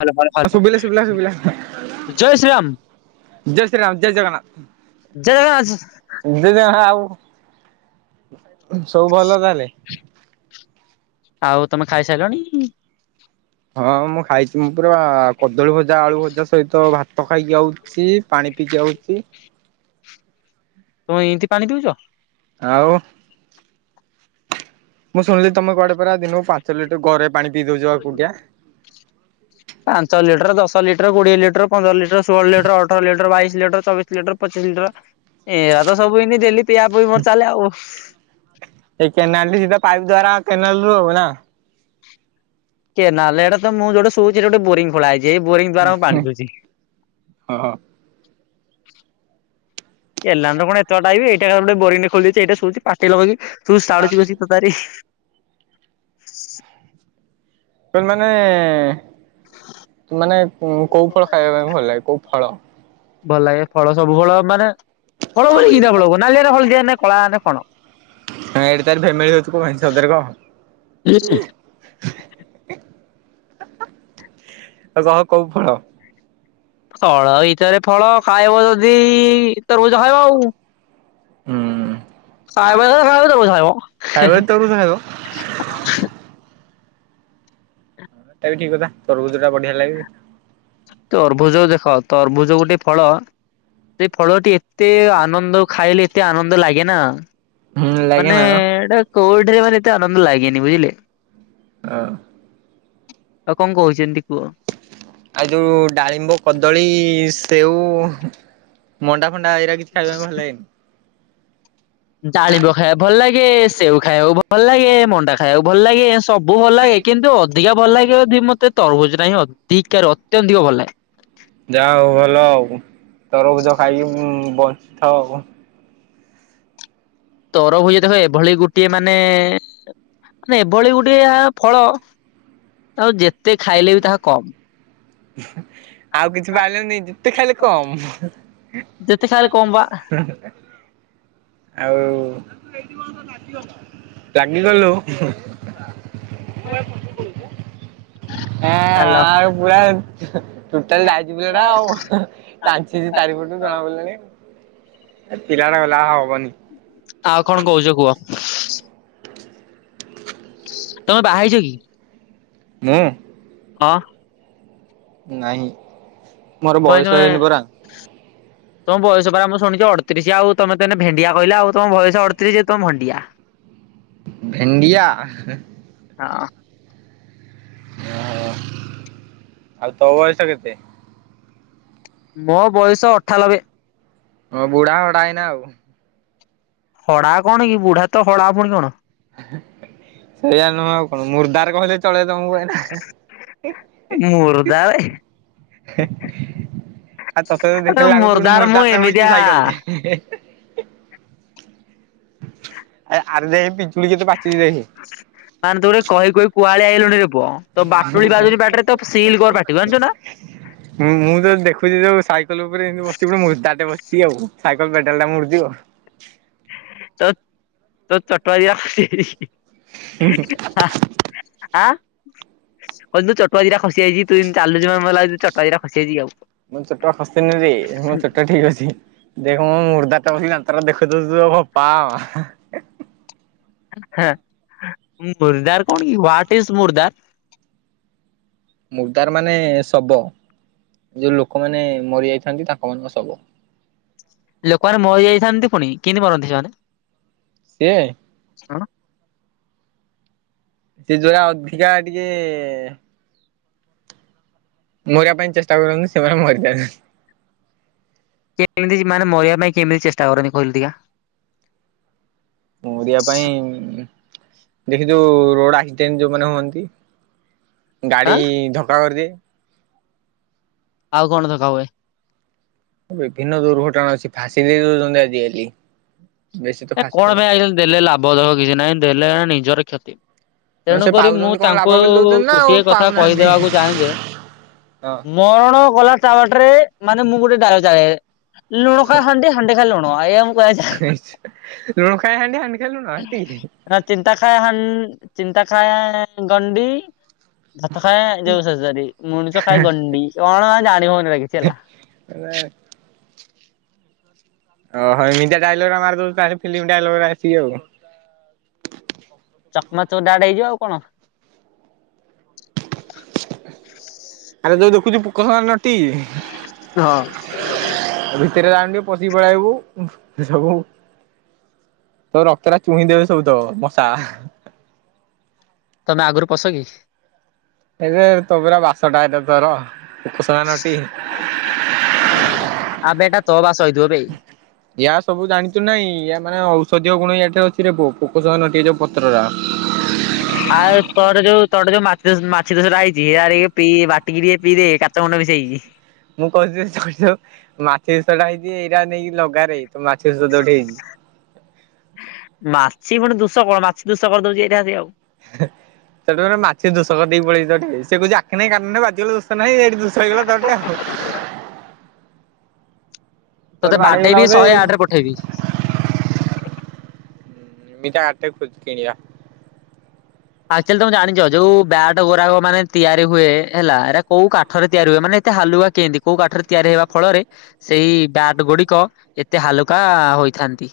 Hello hello ହଁ hello ଶୁବିଲା, ଶୁବିଲା, ଶୁବିଲା। ଜୟ ଶ୍ରୀରାମ ଜୟ ଶ୍ରୀରାମ, ଜୟ ଜଗନ୍ନାଥ। ଜୟ ଜଗନ୍ନାଥ ଉଁ, [unintelligible] ଆଉ ସବୁ ଭଲ ତାହେଲେ? ଆଉ ତୋମେ ଖାଇସାଇଲଣି? ହଁ ମୁଁ ଖାଇଛି ମୁଁ ପୁରା କଦଳୀ ଭଜା, ଆଳୁ ଭଜା ସହିତ ଭାତ ଖାଇକି ଆଉ ସି ପାଣି ପିଇକି ଆଉଛି। ତମେ ଏନ୍ତି ପାଣି ଦଉଚ। ଆଉ। ମୁଁ ଶୁଣିଲି ତମେ କୁଆଡେ ପରା ଦିନକୁ ପାଞ୍ଚ ଲିଟର ଗରେ ପାଣି ପି ଦଉଛ ପା ଏକୁଟିଆ। ପାଞ୍ଚ ଲିଟର, ଦଶ ଲିଟର, କୋଡିଏ ଲିଟର, ପନ୍ଦର ଲିଟର ଷୋହଳ, ଲିଟର ଅଠର, ଲିଟର, ବାଇଶ ଲିଟର ଚବିଶ ଲିଟର, ପଚିଶ ଲିଟର ଏରା ତ ସବୁ ହେନ୍ତି ଡେଲି ପିଆ ପିଇ ମୋର ଚାଲେ ଆଉ। ଏଇ କେନାଲ ଟି ସିଧା ପାଇପ୍ ଦ୍ଵାରା କେନାଲ ରୁ ହବ ନା। କେନାଲ୍ ହେଟା ତ ମୁଁ ଯୋଉଠି ଶୋଉଚି ସେଠି ଗୋଟେ ବୋରିଙ୍ଗି ଖୋଳା ହେଇଛି। ଏଇ ବୋରିଂ ଦ୍ଵାରା ମୁଁ ପାଣି ପିଉଛି। ହଁ [inaudible] କେନାଲ ରୁ କଣ ଏତେ ବାଟ ଆଇବି। ଏଇଟା ଗୋଟ ବୋରିଙ୍ଗେ ଖୋଳିଦେଇଚି ଏଇଠୁ ପାଟି ଲଗେଇକି ଶୁସାଡୁଚି ବସିକି ତତାରିକି। ତମକୁ ମାନେ ମାନେ କୋଉ ଫଳ ଖାଇବା ପାଇଁ ଭଲ ଲାଗେ କୋଉ ଫଳ? ଭଲ ଲାଗେ ଫଳ ସବୁ ଫଳ ମାନେ ଫଳ ବୋଲିି କିରା ଫଳ ନାଲିଆ ନା ହଳଦିଆ ନେ କଳା ନେ କଣ? ଏଠି ତାର ଫ୍ୟାମିଲ ଅଛି। କଣ? [unintelligible] କହ କୋଉ ଫଳ? ଫଳ ଭିତରେ ଫଳ ଖାଇବ ଯଦି ତରଭୁଜ ଖାଇବ ଆଉ। ହୁଁ। ଖାଇବ ଯଦି ଖାଇବ। ଯଦି ତୋ ରୁଚି ଖାଇବ। [unintelligible] ଏରା କି କଥା ତରୁଭୁଜ ଟା ବଢିଆ ଲାଗେ। ତରଭୁଜ ଦେଖ ତରଭୂଜ ଗୋଟେ ଫଳ ସେଇ ଫଳଟି ଏ ଏତେ ଆନନ୍ଦ ଖାଇଲେ ଏତେ ଆନନ୍ଦ ଲାଗେ ନା ହୁଁ ଲାଗେ ମାନେ ନା ଏଇଟା କୋଉଠାରେ ମାନେ ଏତେ ଆନନ୍ଦ ଲାଗେନି ବୁଝିଲେ। ହଁ। ଆଉ କଣ କହୁଛନ୍ତି କୁହ। ଆଉ ଯୋଉ ଡାଳିମ୍ବ, କଦଳୀ, ସେଉ ମଣ୍ଡା ଫଣ୍ଡା ଏଇରା କିଛି ଖାଇବା ପାଇଁ ଭଲ ଲାଗେନି? ଡାଳିମ୍ବ ଖାଇବାକୁ ଭଲ ଲାଗେ। ସେଉ ଖାଇବାକୁ ଭଲ ଲାଗେ। ମଣ୍ଡା ଖାଇବାକୁ ଭଲ ଲାଗେ। ସବୁ ଭଲ ଲାଗେ। କିନ୍ତୁ ଅଧିକା ଭଲ ଲାଗେ ଯଦି ମତେ ତରଭୁଜ ଟା ହିଁ ଅଧିକା ଅତ୍ୟଧିକ ଭଲ ଲାଗେ। ଯାହା ହଉ ଭଲ ଆଉ ତରଭୁଜ ଖାଇକି ବଞ୍ଚିଥା ଆଉ। ତରଭୂଜ ଦେଖ ଏଭଳି ଗୋଟିଏ ମାନେ ମାନେ ଏଭଳି ଗୋଟେ ଫଳ, ତାକୁ ଯେତେ ଖାଇଲେ ବି ତାହା କମ୍। [inaudible] ଆଉ କିଛି ପାଇଲନି ଯେତେ ଖାଇଲେ କମ୍। ଯେତେ ଖାଇଲେ କମ୍ ବା [unintelligible] ଆଉ ରାଗିଗଲୁ? [unintelligible] ହଁ ହାଲୋ ଆ ପୁରା ଟୋଟାଲ ରାଜ ପିଲା ଟା ଆଉ। ଚାଞ୍ଚିଛି ଚାରି ପଟୁ ଜଣା ପଡ଼ିଲାଣି ପିଲା ଟା ଗଲା ଆଉ ହବନି। ଆଉ କଣ କହୁଚ କୁହ। ତମେ ବାହାହେଇଚ କି? ମୁଁ? ହଁ। ନାଇଁ। କଣ ତମେ [inaudible] ତମ ବୟସ ପରା ମୁଁ ଶୁଣିଛି ଅଠତିରିଶ ଆଉ ତମେ ତ ଏଇନା ଭେଣ୍ଡିଆ କହିଲ ଆଉ ତମ ବୟସ ଅଡତିରିଶ ତମେ ଭେଣ୍ଡିଆ। ଭେଣ୍ଡିଆ। ହଁ। ଓହୋ। ଆଉ ତୋ ବୟସ କେତେ? ମୋ ବୟସ ଅଠାଲବେ। ହଁ ବୁଢା ହଡା ହେଇନା ଆଉ। ହଡା କଣ କି ବୁଢା ତ ହଡା ପୁଣି କଣ। ସେଇଆ ନୁହଁ ଆଉ କଣ ମୁର୍ଦାର କହିଲେ ଚଳେ ତମକୁ ଏଇନା। ମୁର ଦାରେ ହେ ଆଉ ତତେ ତ ଆବେ ଦେଖିଲେ ଲାଗୁଚି ପୁଣି ମୁର୍ଦାରେ ମୁଁ ମୁରଦାର ଟେ ଏମିତିଆ ବଇଚି ସାଇକେଲରେ ହେ ହେ ଏ ଆ ଆର ଦେଖ ପିଜୁଳି କେତେ ପାଚିଛି ଦେଖେ। ମାନେ ତୁ ଗୋଟେ କଇ କଇ କୁଆଳିଆ ହେଇଗଲୁଣି ରେ ପୁଅ ତୋ ବାଟୁଳି ବାଜୁନି ପାଟିରେ ତ ସିଲ କର ପାଟି ଜାଣିଚୁ ନା। [inaudible] ହୁଁ ମୁଁ ତତେ ଦେଖୁଛି ଯଉ ସାଇକେଲ ଉପରେ ଏନ୍ତି ବସିଛି ଗୁଟେ ମୁଦାର୍ ଟେ ବସିଚି ଆଉ ସାଇକେଲ ପେଡାଲ ଟା ମୁଡୁଚି ଆଉ। ତ ତ [unintelligible] ଆ କହିଲି ତୁ ଚଟୁଆ ଦି ଟା ଖସିଯାଇଚି ତୁ ଏନ୍ତି ଚାଲଚୁ ମତେ ଲାଗୁଛି ଚଟୁଆ ଦିଟା ଖସିଯାଇଚିକି ଆଉ - ମୋ ଚଟୁଆ ଖସିନିରେ ମୋ ଚଟୁଆ ଠିକ ଅଛି। ଦେଖମ ମୁର୍ଦାରଟା ବସି ଦାନ୍ତଟା ଦେଖେଇ ଦଉଚୁ ତ ବୋପା ମା। ହେଁ ମୁର୍ଦାର କଣ କି ୱାଟ ଇସ୍ ମୁର୍ଦାର? ମୁର୍ଦାର ମାନେ ଶବ ଯୋଉ ଲୋକମାନେ ମରିଯାଇଥାନ୍ତି ତାଙ୍କ ମାନଙ୍କ ଶବ। ଲୋକମାନେ ମରିଯାଇଥାନ୍ତି ପୁଣି କେମିତି ମରନ୍ତି ସେମାନେ? ସିଏ [inaudible] ସେ ଯୋରା ଅଧିକା ଟିକେ ଏ ମରିବା ପାଇଁ ଚେଷ୍ଟା କରନ୍ତୀ ସେମାନେ ମରିଯାନ୍ତି। କେମିତି ମାନେ ମରିବା ପାଇଁ କେମିତି ଚେଷ୍ଟା କରନ୍ତିି କହିଲୁ ଦେଖିବା। ମରିବା ପାଇଁ ଉଁ ହୁଁ। ଦେଖ ଯୋଉ ରୋଡ ଆକ୍ସିଡେଣ୍ଟ ଯୋଉମାନେ ହୁଅନ୍ତି। ଗାଡି ଆଁ ଧକ୍କା କରିଦିଏ। ଆଉ କଣ ଧକ୍କା ହୁଏ। ବିଭିନ୍ନ ଦୁର୍ଘଟଣା ଅଛି ଫାଶୀ ଦେଇ ଦଉଛନ୍ତି ଆଜିକାଲି। ବେଶୀ ତ ଏ ଫାଶୀରେ କଣ ପାଇଁ ନହେଲେ ଆଜିକାଲି ଦେଲେ ଲାଭ ଦେବ କିଛି ନାହିଁ ଦେଲେଏହା ନିଜର କ୍ଷତି। ତେଣୁ ସେ କରି ମୁଁ ପାଉଛନ୍ତି କଣ ଲାଭ ତାଙ୍କୁ ବୋଲି ଉ ଦଉଛନ୍ତି ନା ଆଉ ଗୋଟିଏ କଥା ପାଉନାହାନ୍ତି କହିଦବାକୁ ଚାହେଁ ଯେ ହଁ। ମରଣ ଗଲା ତା ବାଟରେ ମାନେ ମୁଁ ଗୁଟେ ଡାଳ ଚାହେ ଲୁଣ ଖାଏ ହାଣ୍ଡି ହାଣ୍ଡି ଖାଏ ଲୁଣ ଏଇଆ ମୁଁ କହିବାକୁ ଚାହେଁ। ହେ ଲୁଣ ଖାଏ ହାଣ୍ଡି ହାଣ୍ଡି ଖାଏ ଲୁଣ ଏତିକି ହି ଇ ନା ଚିନ୍ତା ଖାଏ ହା ଆ ଚିନ୍ତା ଖାଏ ଗଣ୍ଡି ଭାତ ଖାଏ ଯୋଉ ସରି ସରି ମୁଣିଷ ଖାଏ ଗଣ୍ଡି କଣ ଜାଣି ହଉନି ଏରା କିଛି ହେଲା। ହେ [inaudible] ଓହ ଏମିତିଆ ଡାଇଲଗରା ମାରିଦଉଚୁ ତାହେଲେ ଫିଲ୍ମ ଡାଇଲଗରା ଆସିକି ଆଉ ଚକମାଚୋର ଡାଇରେକଟ ହେଇଯିବ ଆଉ କଣ ଆରେ ଯଉ ଦେଖୁଚୁ ପୋକଖାଇବା ନଟି ହଁ। ଭିତରେ ଯାଉନୁ ଟିକେ ପଶିକି ପଳେଇଆଇବୁ ଉହୁଁ ସବୁ। ତ ରକ୍ତରା ଚୁହିଁ ଦେବେ ସବୁତକ ମଶା। ତମେ ଆଗରୁ ପଶ କି? ଏବେ ତୋ ପୁରା ବାସଟା ଏଇଟା ତୋର। ପୋକସୁଂଗା ନଟି। ଆବେ ଏଟା ତୋ ବାସ ହେଇଥିବ ବେ। ୟା ସବୁ ଜାଣିଚୁନାଇଁ ୟା ମାନେ ଔଷଧୀୟ ଗୁଣ ୟାଠେ ଅଛି ରେ ପୁଅ ପୋକସୁଂଗା ନଟିକେ ଏ ଯୋଉ ପତ୍ରରା। ଆଉ ତୋର ଯୋଉ ତୋଠେ ଯୋଉ ମାଛି ଦୋଷ ମାଛି ଦୋଷଟା ହେଇଛି ହିଆଡେ ଇଏ ପିଇ ବାଟିକି ଟିକେ ପିଇଦେ ତା ତ ମୁଣ୍ଡ ବି ସେଇ। ମୁଁ କହୁଛି ଯଉ ତୋଠିଯଉ ମାଛି ଦୋଷଟା ହେଇଛି ଏଇରା ନେଇକି ଲଗାରେ ତୋ ମାଛି ଦୋଷ ତୋଠେ ହେଇଛି ମାଛି ପୁଣି ଦୁଶ କଣ ମାଛି ଦୁଶ କରି ଦଉଚି ଏଇଠେ ଆସିକି ଆଉ। ହେ ହେ ସେଠୁ ଫେରେ ମାଛିଦୋଷ କରିଦେଇକି ପଳେଇ ତୋଠେ ସେ କହୁଛି ଆଖି ନାଇଁ କାନ ବାଜିିଗଲେ ଦୋଷ ଷ ନାଇଁ ଏଇଠି ଦୁଷହେଇଗଲା ତଠେ ଆଉ। ତୋତେ ତୋଠୁ ବାଡ଼େଇ ହେଇଗଲା ବାଡେଇବି ବୋଧେ। ଶହେ ଆଠ ରେ ପଠେଇବି। [unintelligible] ଆକ୍ଚୁଆଲି ତମେ ଜାଣିଛ ଯୋଉ ବ୍ୟାଟ ଗୁରାକ ମାନେ ତିଆରି ହୁଏ ହେଲା ଏରା କୋଉ କାଠରେ ତିଆରି ହୁଏ ମାନେ ଏତେ ହାଲୁକା କେମିତି କୋଉ କାଠରେ ତିଆରି ହେବା ଫଳରେ ସେଇ ବ୍ୟାଟ ଗୁଡ଼ିକ ଏତେ ହାଲୁକା ହୋଇଥାନ୍ତି।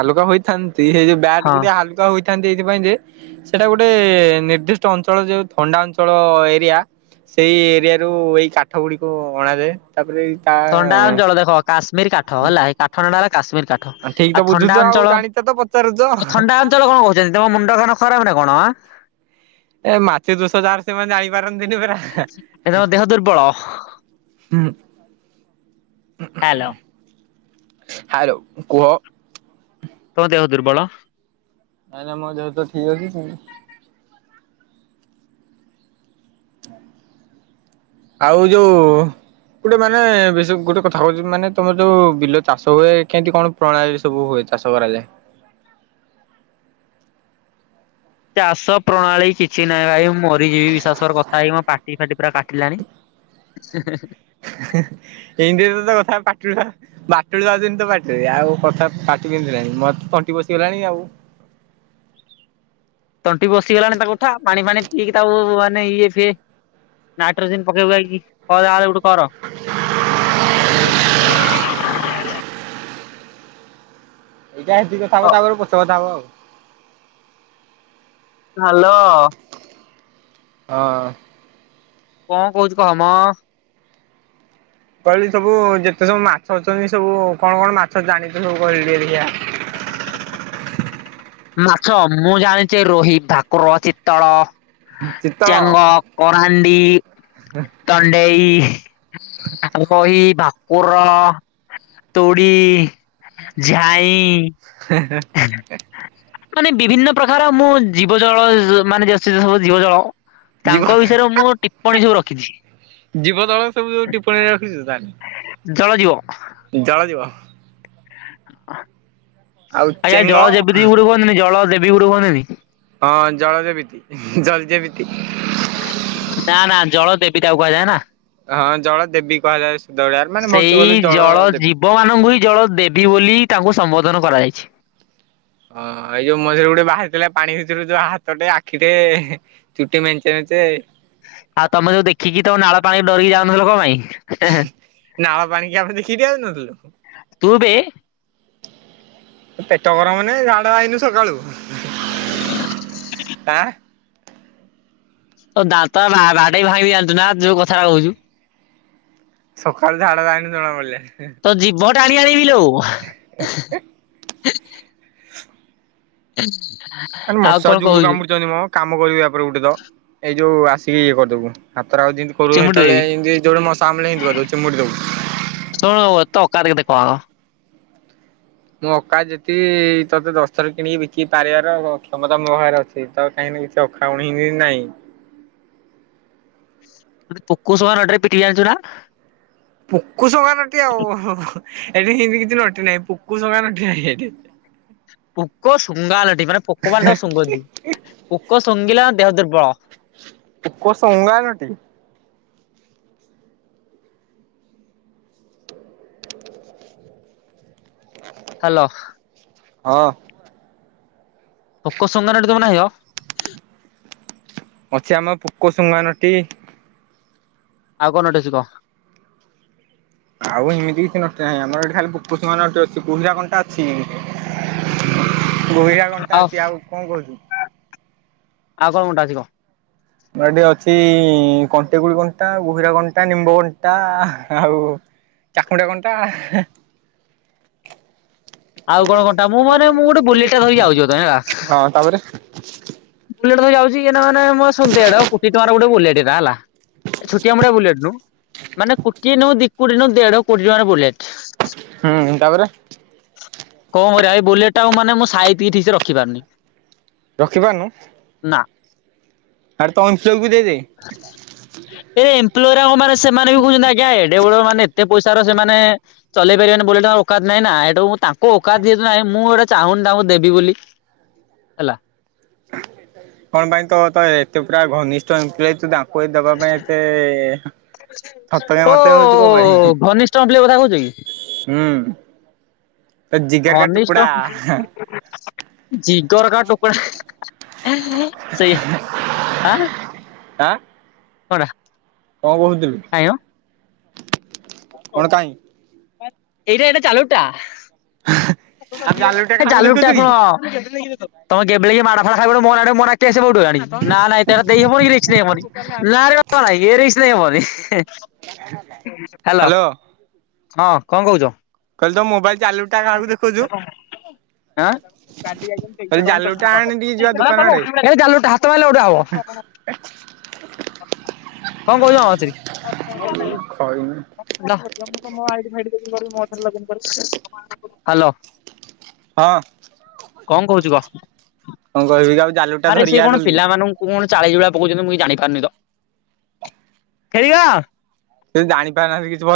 ହାଲୁକା ହୋଇଥାନ୍ତି ସେଇ ଯୋଉ ବ୍ୟାଟ ହଁ। ଗୁଡ଼ିଏ ହାଲୁକା ହୋଇଥାନ୍ତି ଏଇଥିପାଇଁ ଯେ ସେଇଟା ଗୋଟେ ନିର୍ଦ୍ଦିଷ୍ଟ ଅଞ୍ଚଳ ଯୋଉ ଥଣ୍ଡା ଅଞ୍ଚଳ ଏରିଆ ସେଇ ଏରିଆ ରୁ ଏଇ କାଠ ଗୁଡ଼ିକୁ ଅଣାଯାଏ ତାପରେ ତା ଥଣ୍ଡା ଅଞ୍ଚଳ ଦେଖ କାଶ୍ମୀର କାଠ ହେଲା ଏଇ କା ଥଣ୍ଡା ହେଲା କାଶ୍ମୀର କାଠ ଠିକ ତ ଆଉ ବୁଝୁଛ ଥଣ୍ଡା ଆଉ ଅଞ୍ଚଳ ଜାଣିଛ ତ ପଚାରୁଛ ଆଉ ଥଣ୍ଡା ଞ୍ଚଳ କଣ କହୁଛନ୍ତି ତମ ମୁଣ୍ଡଖାନ ଖରାପ ନାଁ କଣ? ଏ ମାଛେ ଦୁଷ ଯାହାର ସେମାନେ ଆଣିିପାରନ୍ତିନି ପରା। ଏ ତମ ଦେହ ଦୁର୍ବଳ ହୁଁ। ହ୍ୟାଲୋ। ହ୍ୟାଲୋ କୁହ। ତମ ଦେହଦୁର୍ବଳ ନାଇଁ ନାଇ ମୋ ଦେହ ତ ଠିକ ଅଛି ଆଉ। ଆଉ ଯୋଉ ଗୋଟେ ମାନେ ବେଶୀ ଗୋଟେ କଥା କହୁଛି ମାନେ ତମର ଯୋଉ ବିଲ ଚାଷ ହୁଏ କେମିତି କଣ ପ୍ରଣାଳୀ ସବୁ ହୁଏ ଚାଷ କରାଯାଏ। ଚାଷ ପ୍ରଣାଳୀ କିଛି ନାହିଁ ଭାଇ ମୁଁ ମରିଯିବି ବିଶାସର କଥା ହେଇ ମୋ ପାଟି ଫାଟି ପୁରା କାଟିଲାଣି। [inaudible] ଏଇତିରେ ତ ତ କଥା [unintelligible] ବାଟୁଳି ବାଜୁନି ତୋ ପାଟିରେ ଆଉ କଥା ପାଟି ବିନ୍ଧିଲାଣି ମୋର୍ ତ ତଣ୍ଟି ବଶିଗଲାଣି ଆଉ ତଣ୍ଟି ବସିଗଲାଣି ତାକୁ ଉଠା ପାଣି ଫାଣି ପିଇକି ତାକୁ ମାନେ ଇଏ ସିଏ ନାଇଟ୍ରୋଜେନ ପକେଇ ପୁକାକି ଖାରବେଳକୁ କର। ଏଇଟା ହେଟିକି କଥାହବ ତାପରେ ପଛେ କଥାହବ ଆଉ। ହ୍ୟାଲୋ ହଁ। କଣ କହୁଛୁ କହ ମ? କହିଲୁ ସବୁ ଯେତେ ସବୁ ମାଛ ଅଛନ୍ତି ସବୁ କଣ କଣ ମାଛ ଜାଣିଛୁ ସବୁ କହିକୁ ଟିକେ ଦେଖିଆ। ମାଛ ମୁଁ ଜାଣିଛି ରୋହି ଭାକୁର ଶୀତଳ ଚିତଳ ଚେଙ୍ଗ କରାଣ୍ଡି ତଣ୍ଡେଇ ଆ ରୋହି ଭାକୁର। ତୋଡି ଝାଇଁ। ହେ ହେ [inaudible] ମାନେ ବିଭିନ୍ନ ପ୍ରକାର ମୁଁ ଜୀବ ଜଳ ମାନେ ସବୁ ଜୀବ ଜଳ। ଜୀବ ତାଙ୍କ ବିଷୟରେ ମୁଁ ଟିପ୍ପଣୀ ସବୁ ରଖିଛି। ଜୀବ ଦଳ ସବୁ ଯୋଉ ଟିପଣୀରେ ରଖିଛୁ ତାହେଲେ। ଜଳ ଜୀବ। ଜଳ ଯିବ। ଆଉ ଚେଙ୍ଗ [unintelligible] ହଁ ଜଳଯେବିତି ଜଳଯେବିତି। ନା ନା ଜଳ ଦେବି ତାକୁ କୁହାଯାଏ ନା। ହଁ ଜଳ ଦେବି କୁହାଯାଏ [unintelligible] ଭୁବ ମାନଙ୍କୁ ହିଁ ଜଳ ଦେବି ବୋଲି ତାଙ୍କୁ ସମ୍ବୋଧନ କରାଯାଇଛି। ଓଁ ଏଇ ଯୋଉ ମଝିରେ ଗୋଟେ ବାହାରିଥିଲା ପାଣି ଭିତରୁ ଯୋଉ ହାତଟେ ଆଖିଟେ ହେ ଚୁଟି ମେଞ୍ଚେ ମେଞ୍ଚେ ଆଉ ତମେ ଯୋଉ ଦେଖିକି ତମ ନାଳ ପାଣି ଡରିକି ଯାଉନଥିଲ କଣ ପାଇଁ ହେ ହେ ନାଳ ପାଣି କି ଆମେ ଦେଖିକି ଠିଆଉନଥୁଲୁ? ତୁବେ ପେଟ ଗରମନେ, ଝାଡ଼ା ଆଇନୁ ସକାଳୁ! ଆଁ। ତୋ ଦାନ୍ତ ବା-ବାଡେଇକି ଭଙ୍ଗିବି ଜାଣଚୁନା, ଯୋଉ କଥାରା କହୁଚୁ? ସକାଳୁ ଝାଡା ଯାଇନୁ, ଜଣା ପଡ଼ିଲେ। ତୋ, ଯିଭ ଟାଣି ଆଣିବି ଲୋ! [unintelligible] ଆ ମଶା କଣ ଯୁର କହୁଛୁ। କାମୁଡୁଚନି ମଁ? କାମ କରିବାପରେ ଗୁଟେ ତ! ଏଇ ଯୋଉ ଆସିକି ଇଏ କରିଦବୁ। ହାତରେ ଆଉ ଯିଁତି କରୁ ଚିମୁଟି ହେତେଁବେଳେ ଦେବି। ଇଁତି, ଯଉଠେ ମଶା ଆମୁଡ଼ିଲେଁ, ଚିମୁଡ଼ି ଦବୁ। ଶୁଣୁ ତ ଅକାତ୍ କେତେ କହ? ମୁଁ, ଅକାତ ଯେତିକି, ତୋତେ ଦଶଥର କିଣିକି, ବିକି ପାରିବାର କ୍ଷମତା ମୋ ବାଖେରେ ଅଛି। ହେଇ ତ କାହିଁକିନା କିଛି, ଅଖାଉଣୀ ହିଁ କି ନାଇଁ। ତୋତେ ପୋକସମାନ ଆଡ଼୍ ରେ ପାଟିବି, ଜାଣିଛୁ ନା! ପୋକ ସମାନଟି ଆଉଁ, ହୁଁ, ହୁଁ ଏଠି ହିଁତି କିଛି ନଟି ନାହିଁ। ପୋକ ସମାନଟି ହେଇଠି ପୋକ ଶୁଙ୍ଘାଲଟି! ମାନେ, ପୋକ ମାନେ ତାକୁ ଶୁଙ୍ଘନ୍ତି। ପୋକ ଶୁଙ୍ଘିଲା ଦେହ ଦୁର୍ବଳ। ପୋକ ଶୋଙ୍ଗା ନଟି ହ୍ୟାଲୋ। ହଁ। ପୋକ ସଙ୍ଗାନଟି ତମେ ନାହିଁହ! ଅଛି, ଆମ ପୋକ ଶୁଙ୍ଗାନଟି। ଆଉ କଣ ନଟି ଅଛି କହ? ଆଉ, ଏମିତି କିଛି ନଟି ନାହିଁ। ଆମର ଏଠି ଖାଲି ପୁକଶୁଂଘା ନଟି ଅଛି। କୁହିରା କଣ୍ଟା ଅଛି। ଗୁହିରା କଣ୍ଟା ଅଛି। ଆଉ କଣ କହୁଛୁ? ଆଉ କଣ, କଣ୍ଟା ଅଛି କହ? ମୋ ଏଠି ଅଛି-ଇଁ କଣ୍ଟେ କୁଳି କଣ୍ଟା ଗୁହିରା କଣ୍ଟା, ନିମ୍ବ କଣ୍ଟା ଆଉ ଚାକୁଣ୍ଡା କଣ୍ଟା। ଆଉ କଣ କଣ୍ଟା? ମୁଁ ମାନେ ମୁଁ ଗୁଟେ ବୁଲିଟ୍ ଟା ଧରି ଯାଉଛି, ପଥମେ ହେଲା। ହଁ ତାପରେ ବୁଲେଟ୍ ଧରି ଯାଉଛି। ଏଇନା ମାନେ ମ ସୁନ ଧେଢ଼ କୁଟି ଟଙ୍କାର ଗୋଟେ ବୁଲେଟଟା ହେଲା ଛୁଟିଆ ମୁଟିଆ ବୁଲେଟ୍ ନୁହୁଁ। ମାନେ କୁଟିଏ ନୁ, ଦି କୁଟି ନୁ, ଦେଢ କୋଡି ଟଙ୍କାର ବୁଲେଟ୍। ହୁଁ ତା'ପରେ କଣ କରିଆ? ଏଇ ବୁଲେଟ୍ ଟା ଆଉ ମାନେ ମୁଁ ସାଇତିକି ଠିକ୍ ସେ ରଖିପାରୁନି। ରଖିପାନୁ? ନା। ଆରେ ତ ଅଂଶକୁ ଦେଇଦେ। ଏ ଏମ୍ପ୍ଲୋଇରାଗ, ମାନେ ସେମାନେ ବି କହୁଛନ୍ତି ଆଜ୍ଞା, ଏଡେ ବଡ ମାନେ, ଏତେ ପଇସାର ସେମାନେ ଚଲେଇ ପାରିବାନି, ବୁଲେଟ୍ ତାଙ୍କ ଓକାତ୍ ନାଇଁ ନା! ତାଙ୍କ ଓକାତ୍ ଯେହେତୁ ନାହିଁ, ମୁଁ ଗୋଟେ ଚାହୁଁନି ତାଙ୍କୁ ଦେବି ବୋଲି ହେଲା? କଣ ପାଇଁ ତ, ତ, ଏତେ ପୁରା ଘନିଷ୍ଠ ଏମ୍ପ୍ଲଇ ତୁ ଦାନ୍ କୋଇ ଦବା ପାଇଁ, ଏତେ-ଏ ହଁ। ଓ-ଓ-ଓ-ଓ-ଓ, ଘନିଷ୍ଠ ଏମ୍ପ୍ଲଇ କଥା କହୁଛି କି? ହୁଁ। ତୋ ଜିଗର କା ଘନିଷ୍ଟ ଟୁକୁଡା ଜିଗର୍ କା ଟୁକ୍ଡା। ସେଇଆ ଆଁ ଆଁ କରାଁ କଣ କହୁଥିଲୁ? କଣ କାଇଁ? ଏଇଟା ଏଟା ଚାଲୁ ଟା! ହାଁ ହା। ହେ, ଜାଲୁ ଟା ଶୁଣ-ଅ, ତମେ ଗେବେଳେଇକି ମାଡ ଫାଡ ଖାଇବ। ମୋ ରାଣେ ମୋ ନାଖ୍ ଏତେ ଆସି କଉଠୁ ହେଲାଣି ନା ନା, ଏତେ ହେରା ଦେଇ ହବନି କି, ରିସ୍କ ନେଇ ହବନି। [unintelligible] ଏ ରୀସ୍କ ନେଇ ହବନି। ହ୍ୟାଲୋ। ହଁ କଣ କହୁଛ? କହିଲି ତ ମୋବାଇଲ [unintelligible] କାହାକୁ ଦେଖଉଛୁ। ଆଁ [unintelligible] କହିଲି ହାତ ଜାଲୁଟା ଆଣେ ଟିକେ ଯିବା ଦୋକାନ ଆଡେ ମାଇଲେ ଉଠା ହବ। [inaudible] କଣ କହୁଚ। କହିନି [unintelligible] ମୁଁ ତମ ଆଇଡି ଫାଇଡି ମୋ ଥରେ ଲଗନି [unintelligible] ହାଲୋ। ହଁ। କଣ କହୁଚୁ କହ। କଣ କହିବି ଆଉ ଜାଲୁ ଟା ଆରେ ସେ ଧରିକି ଆ କଣ ଜଲଦି। ପିଲାମାନଙ୍କୁ କଣ ଚାଳିଶ [unintelligible] ପକଉଛନ୍ତି ମୁଁ ଜାଣିପାରୁନି ତ। ଖେଲିବା ସେ ଜାଣିପାରିଲାନି କିଛି ଭଲ।